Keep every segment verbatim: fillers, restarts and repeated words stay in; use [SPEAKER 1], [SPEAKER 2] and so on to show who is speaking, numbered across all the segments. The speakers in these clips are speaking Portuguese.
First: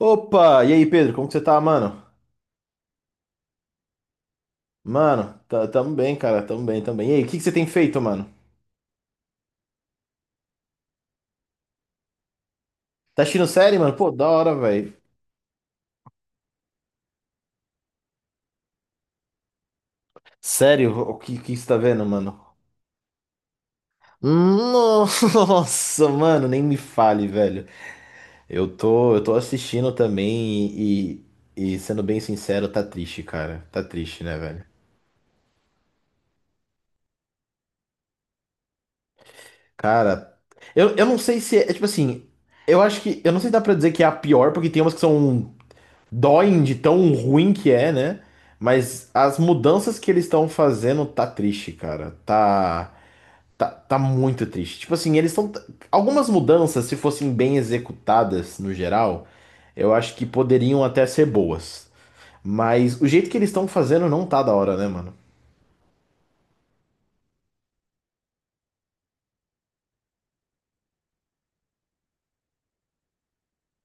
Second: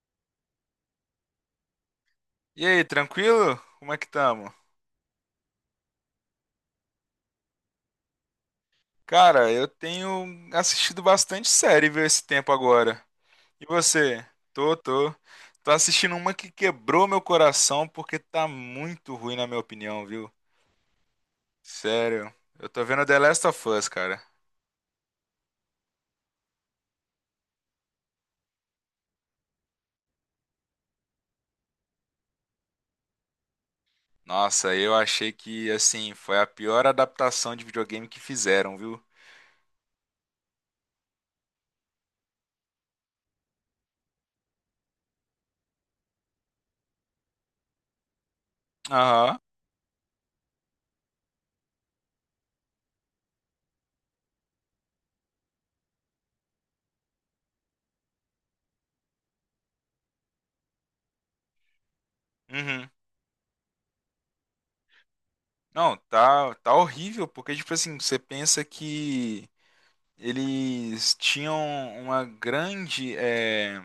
[SPEAKER 1] Opa! E aí, Pedro, como que você tá, mano?
[SPEAKER 2] E aí, tranquilo? Como é que tamo?
[SPEAKER 1] Mano, tá, tamo bem, cara, tamo bem, tamo bem. E aí, o que que você tem feito, mano?
[SPEAKER 2] Cara, eu tenho assistido bastante série, viu, esse tempo agora.
[SPEAKER 1] Tá assistindo
[SPEAKER 2] E
[SPEAKER 1] série, mano? Pô,
[SPEAKER 2] você?
[SPEAKER 1] da hora,
[SPEAKER 2] Tô,
[SPEAKER 1] velho.
[SPEAKER 2] tô. Tô assistindo uma que quebrou meu coração porque tá muito ruim na minha opinião, viu?
[SPEAKER 1] Sério, o que que você tá vendo,
[SPEAKER 2] Sério.
[SPEAKER 1] mano?
[SPEAKER 2] Eu tô vendo The Last of Us, cara.
[SPEAKER 1] Nossa, mano, nem me fale, velho. Eu tô, eu tô assistindo também e, e, sendo bem sincero, tá triste, cara. Tá triste, né, velho?
[SPEAKER 2] Nossa, eu achei que, assim, foi a pior adaptação de videogame que fizeram, viu?
[SPEAKER 1] Cara, eu, eu não sei se é, tipo assim, eu acho que, eu não sei se dá pra dizer que é a pior, porque tem umas que são doem de tão ruim que é, né? Mas as
[SPEAKER 2] Aham.
[SPEAKER 1] mudanças que eles estão fazendo tá triste, cara. Tá, tá, tá muito triste. Tipo assim, eles estão. Algumas mudanças, se fossem bem executadas no geral, eu acho que poderiam até ser boas.
[SPEAKER 2] Uhum.
[SPEAKER 1] Mas o jeito que eles estão fazendo não tá da hora, né, mano?
[SPEAKER 2] Não, tá, tá horrível, porque, tipo assim, você pensa que eles tinham uma grande, eh,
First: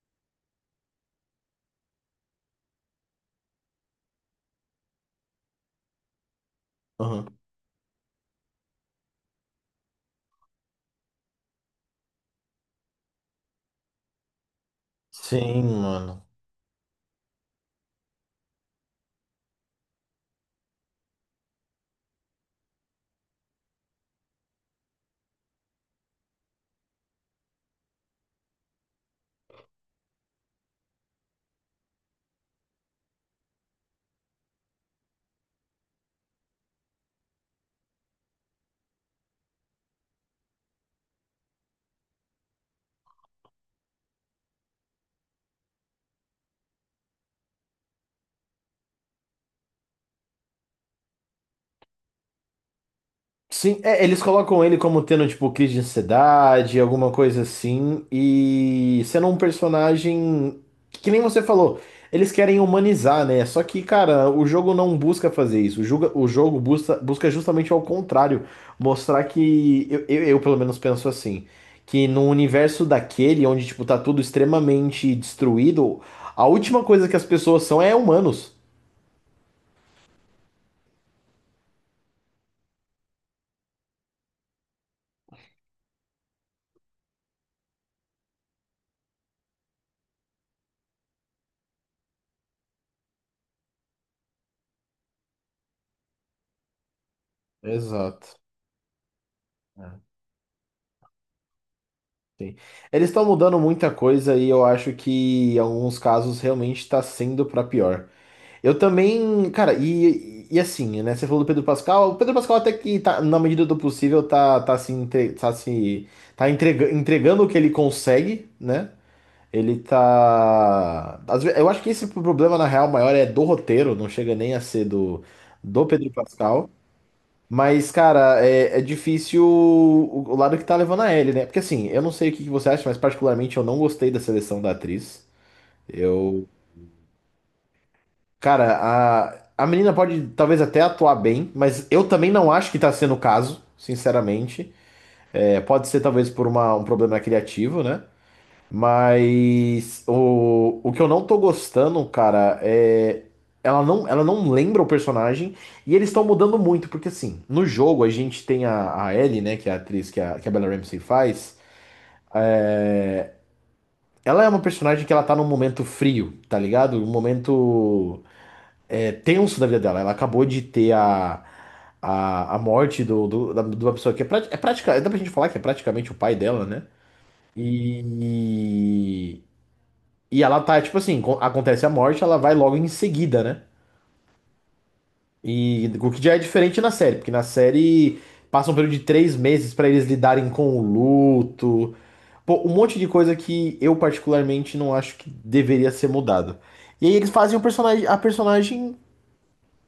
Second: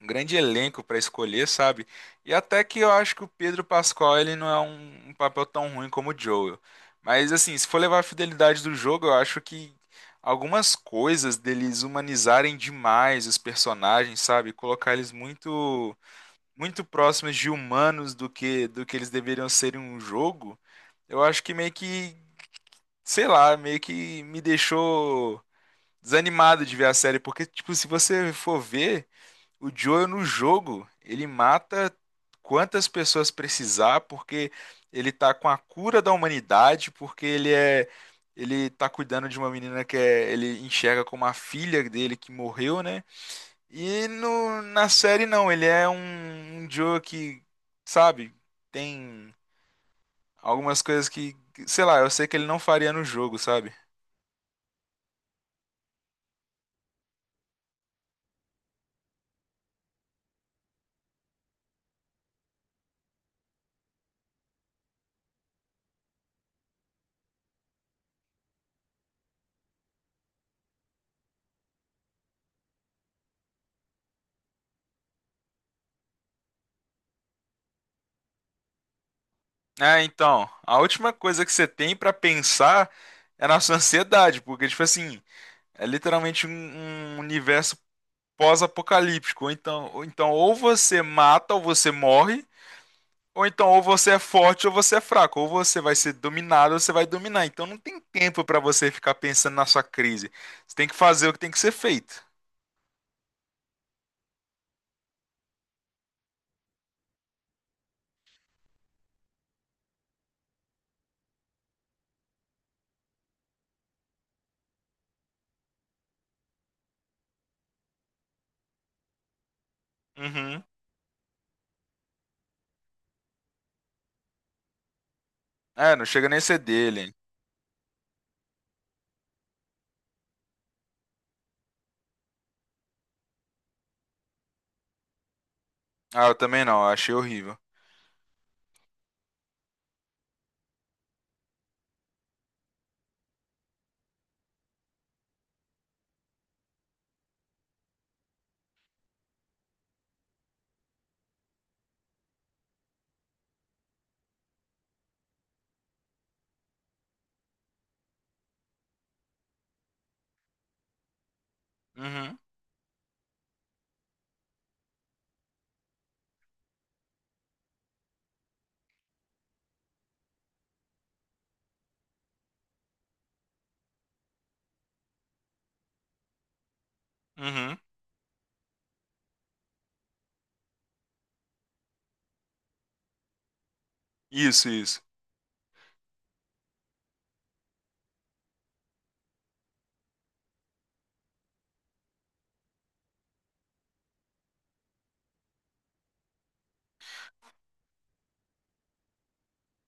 [SPEAKER 2] um grande elenco para escolher, sabe? E até que eu acho que o Pedro Pascal ele não é um, um papel tão ruim como o Joel. Mas
[SPEAKER 1] Aham.
[SPEAKER 2] assim, se for levar a fidelidade do jogo, eu acho que algumas coisas deles humanizarem demais os personagens, sabe? Colocar eles
[SPEAKER 1] Sim,
[SPEAKER 2] muito
[SPEAKER 1] mano.
[SPEAKER 2] muito próximos de humanos do que do que eles deveriam ser em um jogo. Eu acho que meio que, sei lá, meio que me deixou desanimado de ver a série, porque, tipo, se você for ver, o Joel no jogo, ele mata quantas pessoas precisar, porque ele tá com a cura da humanidade, porque ele é. Ele tá cuidando de uma menina que é- ele enxerga como a filha dele que morreu, né? E no, na série não, ele é um, um Joe que, sabe, tem algumas coisas que, que, sei lá, eu sei que ele não faria no jogo, sabe?
[SPEAKER 1] Sim, é, eles colocam ele como tendo, tipo, crise de ansiedade, alguma coisa assim, e sendo um personagem que, que nem você falou, eles querem humanizar, né? Só que, cara, o jogo não busca fazer isso. O jogo, o jogo busca, busca justamente ao contrário, mostrar que, eu, eu, eu, pelo menos penso assim, que no universo daquele, onde, tipo, tá tudo extremamente destruído, a última coisa que as pessoas são é humanos.
[SPEAKER 2] É, então, a última coisa que você tem pra pensar é na sua ansiedade, porque, tipo assim, é literalmente um, um universo pós-apocalíptico. Ou então, ou então, ou você mata ou você morre, ou então, ou você é forte ou você é fraco, ou você vai ser dominado ou você vai dominar. Então, não tem
[SPEAKER 1] Exato.
[SPEAKER 2] tempo pra você ficar pensando na sua crise. Você tem que fazer o que tem que ser feito.
[SPEAKER 1] Sim. Eles estão mudando muita coisa e eu acho que em alguns casos realmente está sendo para pior. Eu também, cara, e, e assim, né? Você falou do Pedro Pascal. O Pedro Pascal até que tá, na medida do possível, tá, tá se, entre, tá se tá entrega- entregando o que ele consegue, né? Ele
[SPEAKER 2] Uhum.
[SPEAKER 1] tá. às ve- eu acho que esse problema, na real, maior é do roteiro, não chega nem a ser do, do
[SPEAKER 2] É, não
[SPEAKER 1] Pedro
[SPEAKER 2] chega nem a ser
[SPEAKER 1] Pascal.
[SPEAKER 2] dele.
[SPEAKER 1] Mas, cara, é, é difícil o, o lado que tá levando a Ellie, né? Porque assim, eu não sei o que que você acha, mas particularmente eu não gostei da seleção da atriz.
[SPEAKER 2] Ah, eu
[SPEAKER 1] Eu.
[SPEAKER 2] também não, eu achei horrível.
[SPEAKER 1] Cara, a, a menina pode talvez até atuar bem, mas eu também não acho que tá sendo o caso, sinceramente. É, pode ser talvez por uma, um problema criativo, né? Mas o, o que eu não tô gostando, cara, é. Ela não, ela não lembra o personagem e eles estão mudando muito, porque assim, no jogo a gente tem a, a Ellie, né, que é a atriz que a, que a Bella Ramsey faz.
[SPEAKER 2] Uhum,
[SPEAKER 1] Ela é uma personagem que ela tá num momento frio, tá ligado? Um momento é, tenso da vida dela. Ela acabou de ter a, a, a morte do, do, da, de uma pessoa que é, prati- é prática, dá pra gente falar que é praticamente o pai dela, né?
[SPEAKER 2] uhum.
[SPEAKER 1] E, E ela tá, tipo assim, co- acontece a morte, ela vai logo em seguida, né?
[SPEAKER 2] Isso, isso.
[SPEAKER 1] E o que já é diferente na série, porque na série passa um período de três meses pra eles lidarem com o luto, pô, um monte de coisa que eu particularmente não acho que deveria ser mudado. E aí eles fazem o personagem, a personagem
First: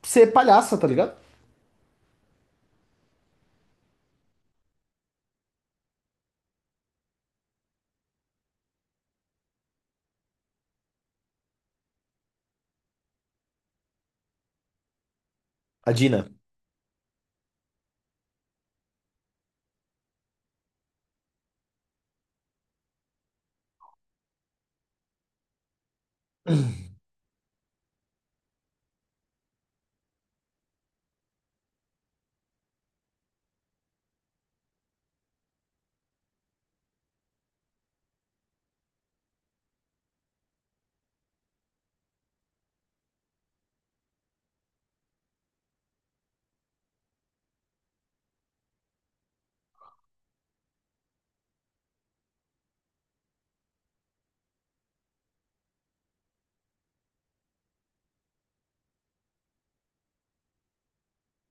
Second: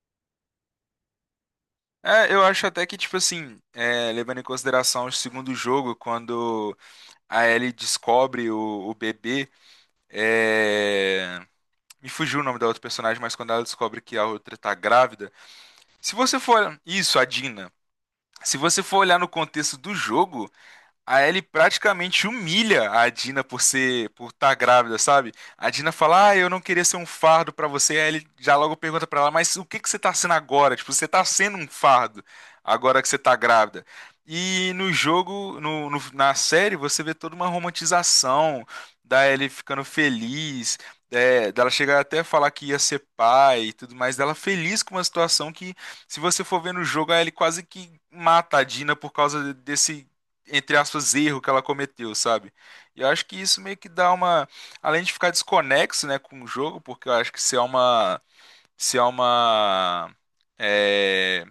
[SPEAKER 1] ser palhaça, tá ligado?
[SPEAKER 2] É, eu acho até que, tipo assim, é, levando em consideração o segundo jogo, quando a Ellie descobre o, o bebê, é, me fugiu o nome da outra personagem, mas quando ela descobre que a outra tá grávida.
[SPEAKER 1] A
[SPEAKER 2] Se
[SPEAKER 1] Dina,
[SPEAKER 2] você for. Isso, a Dina. Se você for olhar no contexto do jogo. A Ellie praticamente humilha a Dina por ser, por estar grávida, sabe? A Dina fala: "Ah, eu não queria ser um fardo pra você". A Ellie já logo pergunta pra ela: "Mas o que que você tá sendo agora? Tipo, você tá sendo um fardo agora que você tá grávida". E no jogo, no, no- na série, você vê toda uma romantização da Ellie ficando feliz, é, dela chegar até a falar que ia ser pai e tudo mais, dela feliz com uma situação que, se você for ver no jogo, a Ellie quase que mata a Dina por causa desse entre aspas, erro que ela cometeu, sabe? E eu acho que isso meio que dá uma. Além de ficar desconexo, né, com o jogo, porque eu acho que se é uma. Se é uma. É,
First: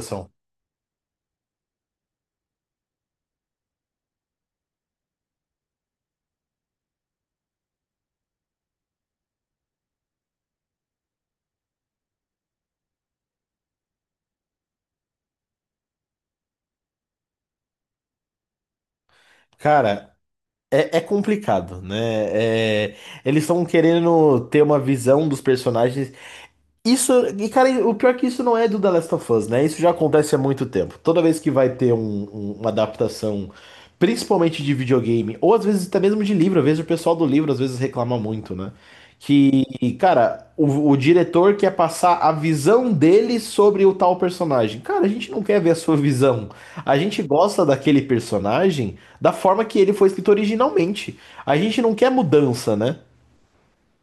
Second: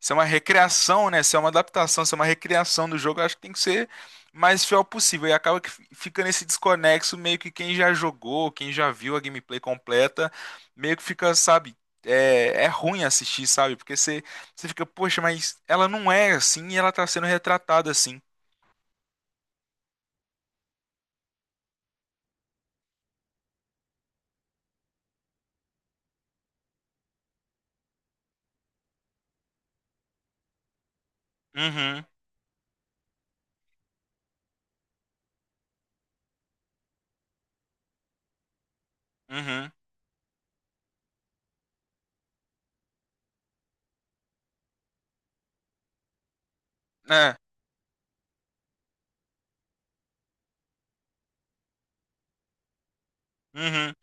[SPEAKER 2] se é uma recriação, né? Se é uma adaptação, se é uma recriação do jogo, eu acho que tem que ser mais fiel possível. E acaba que fi- fica nesse desconexo, meio que quem já jogou, quem já viu a gameplay completa, meio que fica, sabe? É, é ruim assistir, sabe? Porque você, você fica, poxa, mas ela não é assim e ela tá sendo retratada assim.
[SPEAKER 1] Cara, é, é complicado, né? É, eles estão querendo ter uma visão dos personagens. Isso, e cara, o pior é que isso não é do The Last of Us, né? Isso já acontece há muito tempo. Toda vez que vai ter um-
[SPEAKER 2] Uhum.
[SPEAKER 1] um- uma adaptação, principalmente de videogame, ou às vezes até mesmo de livro, eu vejo o pessoal do livro às vezes reclama muito, né?
[SPEAKER 2] Uhum.
[SPEAKER 1] Que, cara, o, o diretor quer passar a visão dele sobre o tal personagem. Cara, a gente não quer ver a sua visão. A gente
[SPEAKER 2] É.
[SPEAKER 1] gosta daquele personagem da forma que ele foi escrito originalmente. A gente não quer mudança, né?
[SPEAKER 2] Uhum.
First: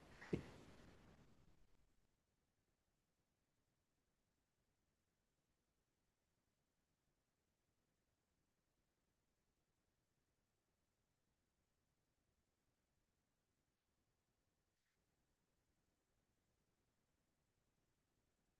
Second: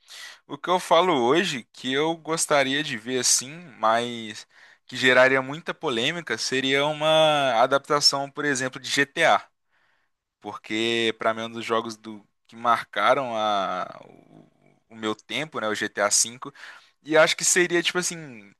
[SPEAKER 2] O que eu falo hoje, que eu gostaria de ver assim, mas que geraria muita polêmica, seria uma adaptação, por exemplo, de G T A, porque para mim é um dos jogos do, que marcaram a, o, o meu tempo, né, o G T A V, e acho que seria, tipo assim,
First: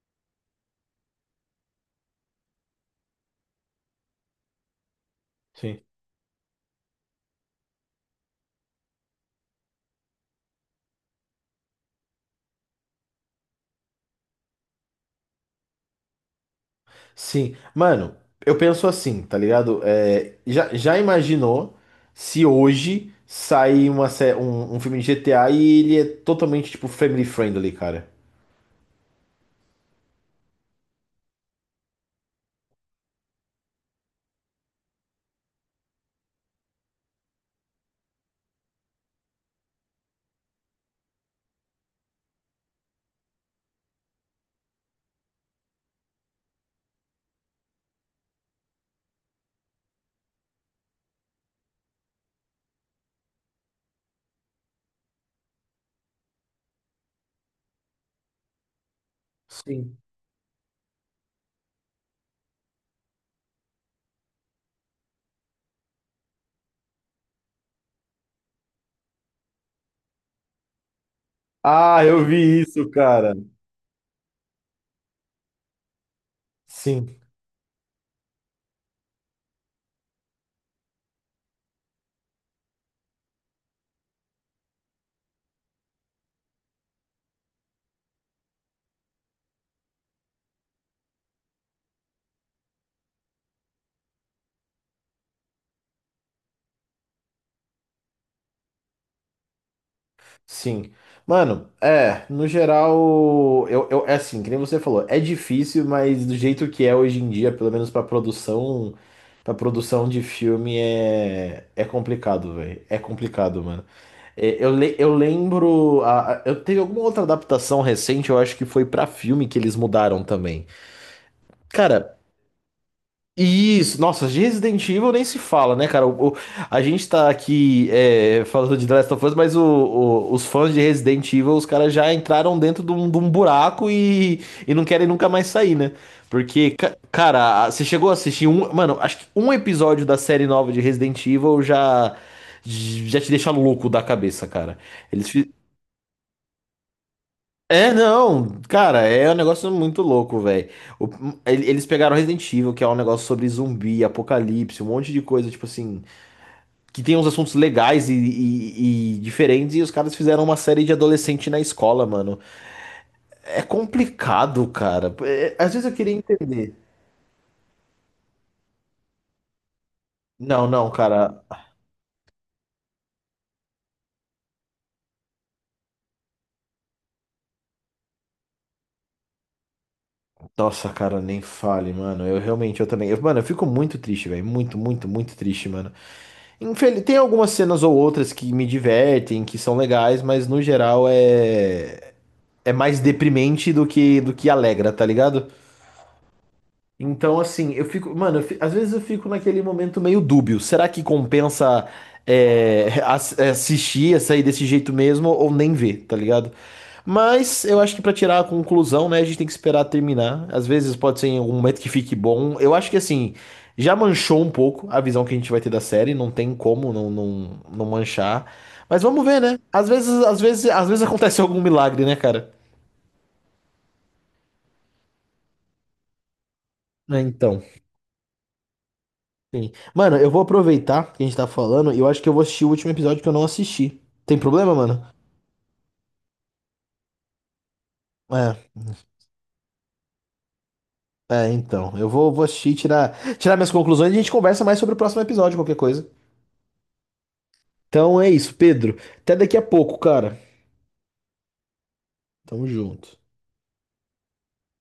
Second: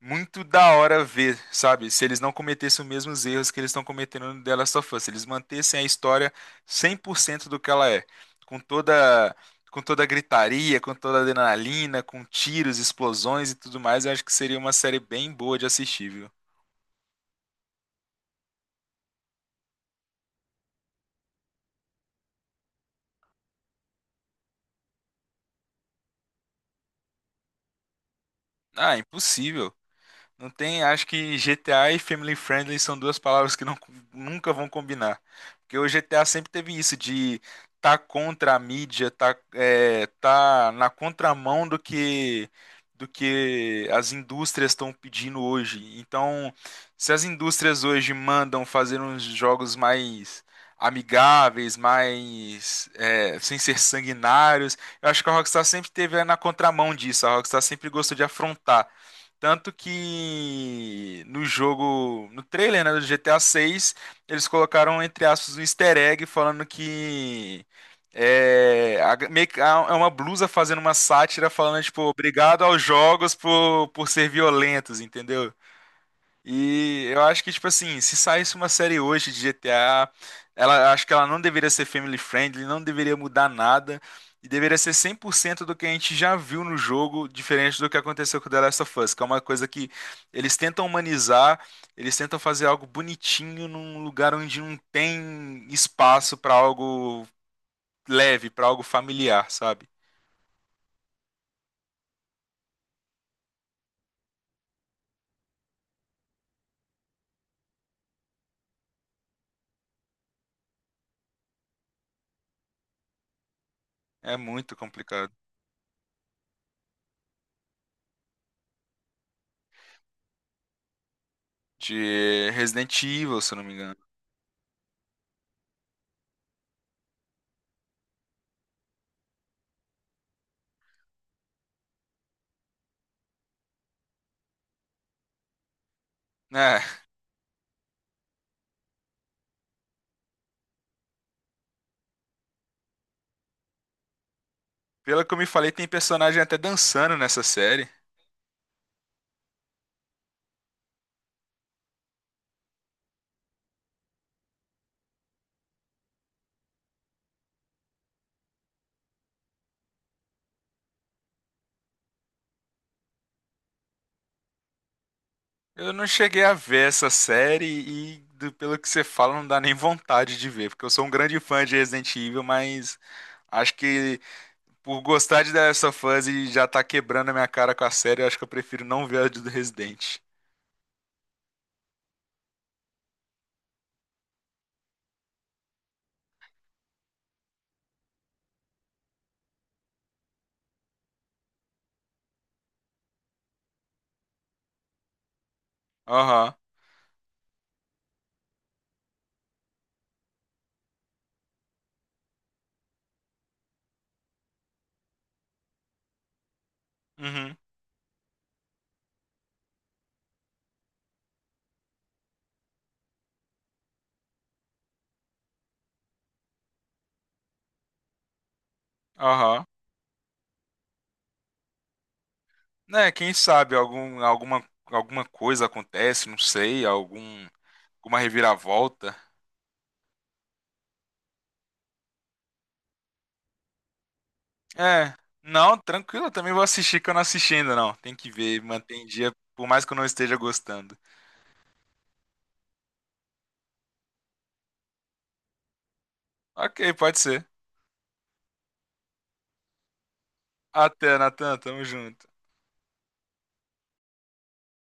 [SPEAKER 2] muito da hora ver, sabe, se eles não cometessem os mesmos erros que eles estão cometendo no The Last of Us, se eles mantessem
[SPEAKER 1] Sim.
[SPEAKER 2] a história cem por cento do que ela é, com toda... Com toda a gritaria, com toda a adrenalina, com tiros, explosões e tudo mais, eu acho que seria uma série bem boa de assistir, viu?
[SPEAKER 1] Sim, mano, eu penso assim, tá ligado? É, já, já imaginou se hoje sair uma, sé- um, um filme de G T A e ele é totalmente, tipo, family friendly, cara?
[SPEAKER 2] Ah, impossível. Não tem, acho que G T A e Family Friendly são duas palavras que não, nunca vão combinar. Porque o G T A sempre teve isso de tá contra a mídia, tá, é, tá na contramão do que do que as indústrias estão pedindo hoje. Então, se as indústrias hoje mandam fazer uns jogos mais amigáveis, mais é, sem ser sanguinários, eu acho que a Rockstar sempre teve é, na contramão disso. A Rockstar sempre gostou de afrontar. Tanto
[SPEAKER 1] Sim.
[SPEAKER 2] que no jogo, no trailer, né, do G T A seis, eles colocaram, entre aspas, um easter egg falando que é, a- meio que- a- é uma blusa fazendo uma sátira falando, tipo,
[SPEAKER 1] Ah, eu vi
[SPEAKER 2] obrigado aos
[SPEAKER 1] isso,
[SPEAKER 2] jogos
[SPEAKER 1] cara.
[SPEAKER 2] por, por ser violentos, entendeu? E
[SPEAKER 1] Sim,
[SPEAKER 2] eu acho que, tipo assim, se saísse uma série hoje de G T A, ela acho que ela não deveria ser family friendly, não deveria mudar nada, e deveria ser cem por cento do que a gente já viu no jogo, diferente do que aconteceu com The Last of Us, que é uma coisa que eles tentam humanizar, eles tentam fazer algo bonitinho num lugar onde não tem espaço pra algo leve, pra algo familiar, sabe?
[SPEAKER 1] sim. Mano, é, no geral, eu, eu, é assim, que nem você falou, é difícil, mas do jeito que é hoje em dia, pelo menos pra produção, pra produção de filme, é, é complicado, velho. É complicado, mano.
[SPEAKER 2] É
[SPEAKER 1] É, Eu,
[SPEAKER 2] muito
[SPEAKER 1] le- eu
[SPEAKER 2] complicado.
[SPEAKER 1] lembro. a- a- eu teve alguma outra adaptação recente, eu acho que foi pra filme que eles mudaram também. Cara,
[SPEAKER 2] De Resident Evil, se eu não me engano.
[SPEAKER 1] isso. Nossa, de Resident Evil nem se fala, né, cara? O- o- a gente tá aqui é, falando de The Last of Us, mas o- o- os fãs de Resident Evil, os caras já entraram dentro de um, de um buraco e, e não querem nunca mais sair, né? Porque,
[SPEAKER 2] É.
[SPEAKER 1] ca- cara, a- você chegou a assistir um. Mano, acho que um episódio da série nova de Resident Evil já. Já te deixa louco da cabeça, cara.
[SPEAKER 2] Pelo
[SPEAKER 1] Eles,
[SPEAKER 2] que eu me
[SPEAKER 1] fi-
[SPEAKER 2] falei, tem personagem até dançando nessa série.
[SPEAKER 1] É, não, cara, é um negócio muito louco, velho. Eles pegaram Resident Evil, que é um negócio sobre zumbi, apocalipse, um monte de coisa, tipo assim, que tem uns assuntos legais e, e- e diferentes, e os caras fizeram uma série de adolescente na escola, mano. É complicado, cara. É, às vezes
[SPEAKER 2] Eu
[SPEAKER 1] eu
[SPEAKER 2] não
[SPEAKER 1] queria
[SPEAKER 2] cheguei a
[SPEAKER 1] entender.
[SPEAKER 2] ver essa série e, do- pelo que você fala, não dá nem vontade de
[SPEAKER 1] Não,
[SPEAKER 2] ver, porque
[SPEAKER 1] não,
[SPEAKER 2] eu sou um grande
[SPEAKER 1] cara.
[SPEAKER 2] fã de Resident Evil, mas acho que por gostar de The Last of Us e já tá quebrando a minha cara com a série, eu acho que eu prefiro não ver a do Resident.
[SPEAKER 1] Nossa, cara, nem fale, mano. Eu realmente, eu também. eu- mano, eu fico muito triste, velho. Muito, muito, muito triste, mano. Infel- Tem algumas cenas ou outras que me divertem, que são legais, mas no geral é é mais deprimente do que do que alegra, tá ligado?
[SPEAKER 2] Aham,
[SPEAKER 1] Então, assim, eu fico. Mano, eu fi- às vezes eu fico naquele momento meio dúbio. Será que compensa é, ass- é, assistir, sair desse jeito mesmo ou nem ver, tá ligado?
[SPEAKER 2] uhum,
[SPEAKER 1] Mas eu acho que pra tirar a conclusão, né, a gente tem que esperar terminar. Às vezes pode ser em algum momento que fique bom. Eu acho que, assim, já manchou um pouco a visão que a gente vai ter da série. Não tem como não, não, não manchar. Mas vamos ver, né?
[SPEAKER 2] aham.
[SPEAKER 1] Às vezes, às vezes, às vezes acontece algum milagre, né, cara?
[SPEAKER 2] Né, quem sabe algum, alguma, alguma coisa acontece, não sei,
[SPEAKER 1] É,
[SPEAKER 2] algum,
[SPEAKER 1] então.
[SPEAKER 2] alguma reviravolta.
[SPEAKER 1] Sim. Mano, eu vou aproveitar que a gente tá falando e eu acho que eu vou assistir o último episódio que eu não assisti. Tem problema, mano?
[SPEAKER 2] É, não, tranquilo, eu também vou assistir que eu não assisti ainda, não. Tem que
[SPEAKER 1] É,
[SPEAKER 2] ver, manter em dia, por mais que eu não esteja gostando.
[SPEAKER 1] é, então. Eu vou, vou assistir, tirar, tirar minhas conclusões e a gente conversa mais sobre o próximo episódio, qualquer coisa.
[SPEAKER 2] Ok, pode ser.
[SPEAKER 1] Então é isso, Pedro. Até daqui a pouco, cara.
[SPEAKER 2] Até, Natan, tamo junto.
[SPEAKER 1] Tamo junto.